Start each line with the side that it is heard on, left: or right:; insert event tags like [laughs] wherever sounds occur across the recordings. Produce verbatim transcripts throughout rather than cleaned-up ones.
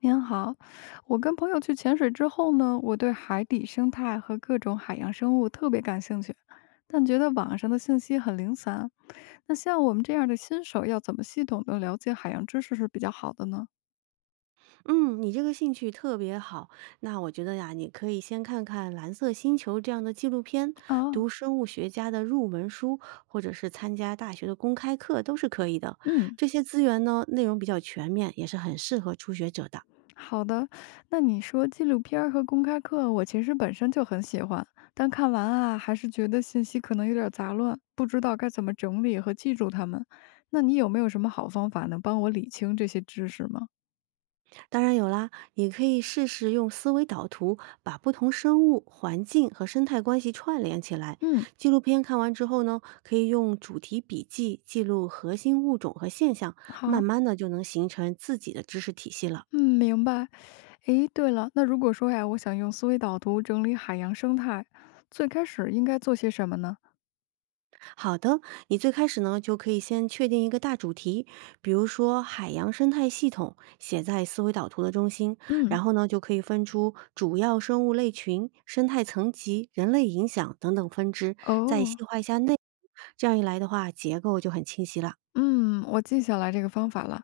left: 您好，我跟朋友去潜水之后呢，我对海底生态和各种海洋生物特别感兴趣，但觉得网上的信息很零散。那像我们这样的新手，要怎么系统的了解海洋知识是比较好的呢？
right: 嗯，你这个兴趣特别好。那我觉得呀，你可以先看看《蓝色星球》这样的纪录片，
left: 啊，
right: 读生物学家的入门书，或者是参加大学的公开课都是可以的。
left: 嗯，
right: 这些资源呢，内容比较全面，也是很适合初学者的。
left: 好的，那你说纪录片儿和公开课，我其实本身就很喜欢，但看完啊，还是觉得信息可能有点杂乱，不知道该怎么整理和记住它们。那你有没有什么好方法能帮我理清这些知识吗？
right: 当然有啦，也可以试试用思维导图把不同生物、环境和生态关系串联起来。
left: 嗯，
right: 纪录片看完之后呢，可以用主题笔记记录核心物种和现象，慢
left: 好。
right: 慢的就能形成自己的知识体系了。
left: 嗯，明白。诶，对了，那如果说呀，我想用思维导图整理海洋生态，最开始应该做些什么呢？
right: 好的，你最开始呢就可以先确定一个大主题，比如说海洋生态系统写在思维导图的中心，
left: 嗯，
right: 然后呢就可以分出主要生物类群、生态层级、人类影响等等分支，再细
left: 哦，
right: 化一下内容。这样一来的话，结构就很清晰了。
left: 嗯，我记下来这个方法了。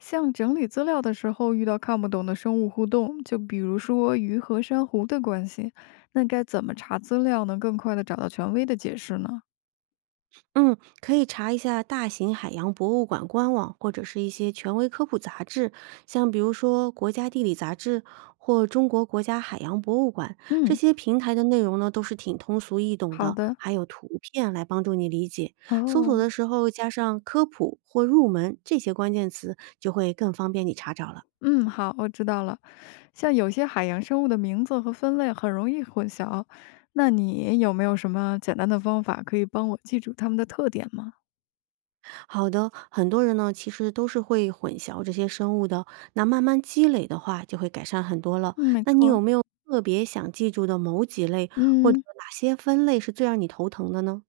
left: 像整理资料的时候，遇到看不懂的生物互动，就比如说鱼和珊瑚的关系，那该怎么查资料能更快的找到权威的解释呢？
right: 嗯，可以查一下大型海洋博物馆官网，或者是一些权威科普杂志，像比如说《国家地理》杂志或中国国家海洋博物馆这
left: 嗯，
right: 些平台的内容呢，都是挺通俗易懂
left: 好
right: 的，
left: 的，
right: 还有图片来帮助你理解。搜索
left: 哦，
right: 的时候加上科普或入门这些关键词，就会更方便你查找了。
left: 嗯，好，我知道了。像有些海洋生物的名字和分类很容易混淆，那你有没有什么简单的方法可以帮我记住它们的特点吗？
right: 好的，很多人呢其实都是会混淆这些生物的，那慢慢积累的话就会改善很多了。
left: 嗯，没
right: 那你
left: 错儿
right: 有没有特别想记住的某几类，或者
left: 嗯，
right: 哪些分类是最让你头疼的呢？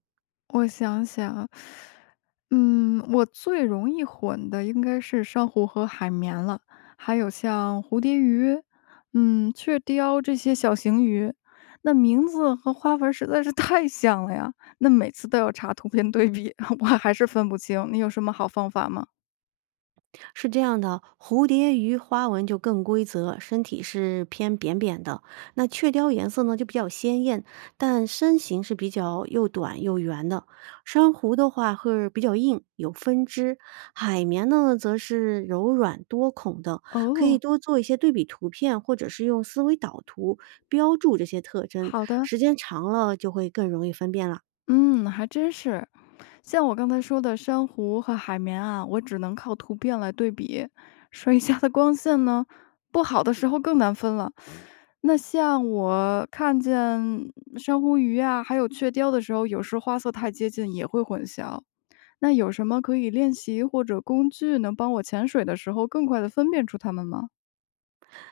left: 我想想，嗯，我最容易混的应该是珊瑚和海绵了，还有像蝴蝶鱼，嗯，雀鲷这些小型鱼。那名字和花纹实在是 [laughs] 太像了呀，那每次都要查图片对比，[laughs] 我还是分不清。你有什么好方法吗？
right: 是这样的，蝴蝶鱼花纹就更规则，身体是偏扁扁的。那雀鲷颜色呢就比较鲜艳，但身形是比较又短又圆的。珊瑚的话会比较硬，有分支；海绵呢则是柔软多孔的，可以
left: 哦，
right: 多做一些对比图片，或者是用思维导图标注这些特征，
left: 好的。
right: 时间长了就会更容易分辨了。
left: 嗯，还真是。像我刚才说的珊瑚和海绵啊，我只能靠图片来对比，水下的光线呢，不好的时候更难分了。那像我看见珊瑚鱼啊，还有雀鲷的时候，有时花色太接近也会混淆。那有什么可以练习或者工具能帮我潜水的时候更快的分辨出它们吗？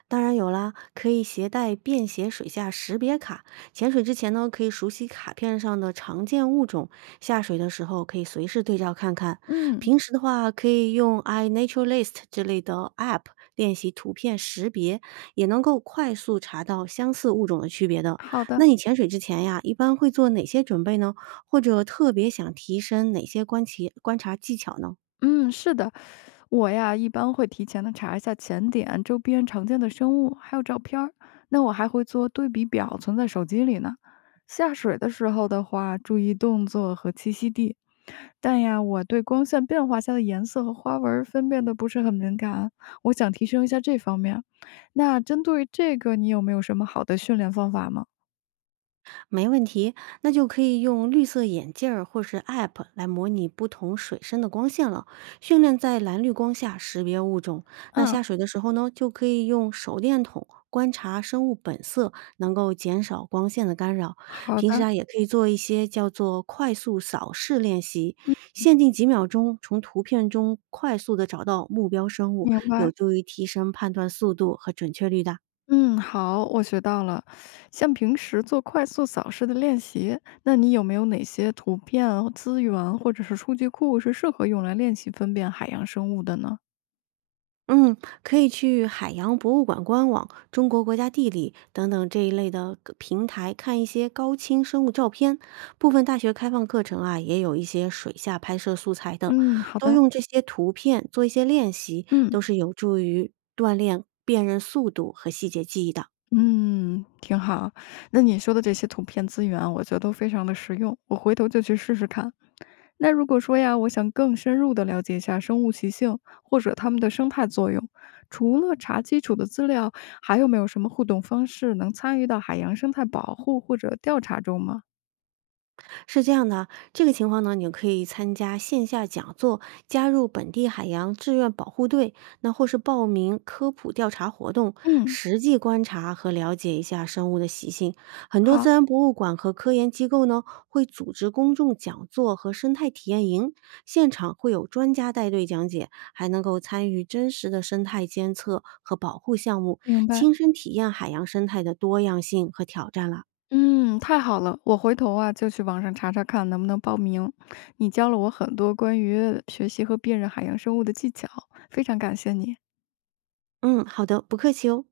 right: 当然有啦，可以携带便携水下识别卡。潜水之前呢，可以熟悉卡片上的常见物种，下水的时候可以随时对照看看。
left: 嗯，
right: 平时的话，可以用 i naturalist 之类的 A P P 练习图片识别，也能够快速查到相似物种的区别的。
left: 好的。
right: 那你潜水之前呀，一般会做哪些准备呢？或者特别想提升哪些观其观察技巧呢？
left: 嗯，是的，我呀一般会提前的查一下潜点、周边常见的生物，还有照片儿。那我还会做对比表，存在手机里呢。下水的时候的话，注意动作和栖息地。但呀，我对光线变化下的颜色和花纹儿分辨的不是很敏感，我想提升一下这方面。那针对这个，你有没有什么好的训练方法吗？
right: 没问题，那就可以用绿色眼镜儿或是 App 来模拟不同水深的光线了，训练在蓝绿光下识别物种。那
left: 嗯，
right: 下水的时候呢，就可以用手电筒观察生物本色，能够减少光线的干扰。
left: 好
right: 平时
left: 的，
right: 啊，也可以做一些叫做快速扫视练习，
left: 嗯，
right: 限定几秒钟，从图片中快速的找到目标生物，
left: 明
right: 有
left: 白。
right: 助于提升判断速度和准确率的。
left: 嗯，好，我学到了。像平时做快速扫视的练习，那你有没有哪些图片资源或者是数据库是适合用来练习分辨海洋生物的呢？
right: 嗯，可以去海洋博物馆官网、中国国家地理等等这一类的个平台看一些高清生物照片。部分大学开放课程啊，也有一些水下拍摄素材的，
left: 嗯，好
right: 多
left: 的，
right: 用这些图片做一些练习，
left: 嗯。
right: 都是有助于锻炼辨认速度和细节记忆的。
left: 嗯，挺好。那你说的这些图片资源啊，我觉得都非常的实用，我回头就去试试看。那如果说呀，我想更深入的了解一下生物习性或者它们的生态作用，除了查基础的资料，还有没有什么互动方式能参与到海洋生态保护或者调查中吗？
right: 是这样的，这个情况呢，你可以参加线下讲座，加入本地海洋志愿保护队，那或是报名科普调查活动，
left: 嗯，
right: 实际观察和了解一下生物的习性。很多自
left: 好，
right: 然博物馆和科研机构呢，会组织公众讲座和生态体验营，现场会有专家带队讲解，还能够参与真实的生态监测和保护项目，
left: 明白。
right: 亲身体验海洋生态的多样性和挑战了。
left: 嗯，太好了，我回头啊就去网上查查看能不能报名。你教了我很多关于学习和辨认海洋生物的技巧，非常感谢你。
right: 嗯，好的，不客气哦。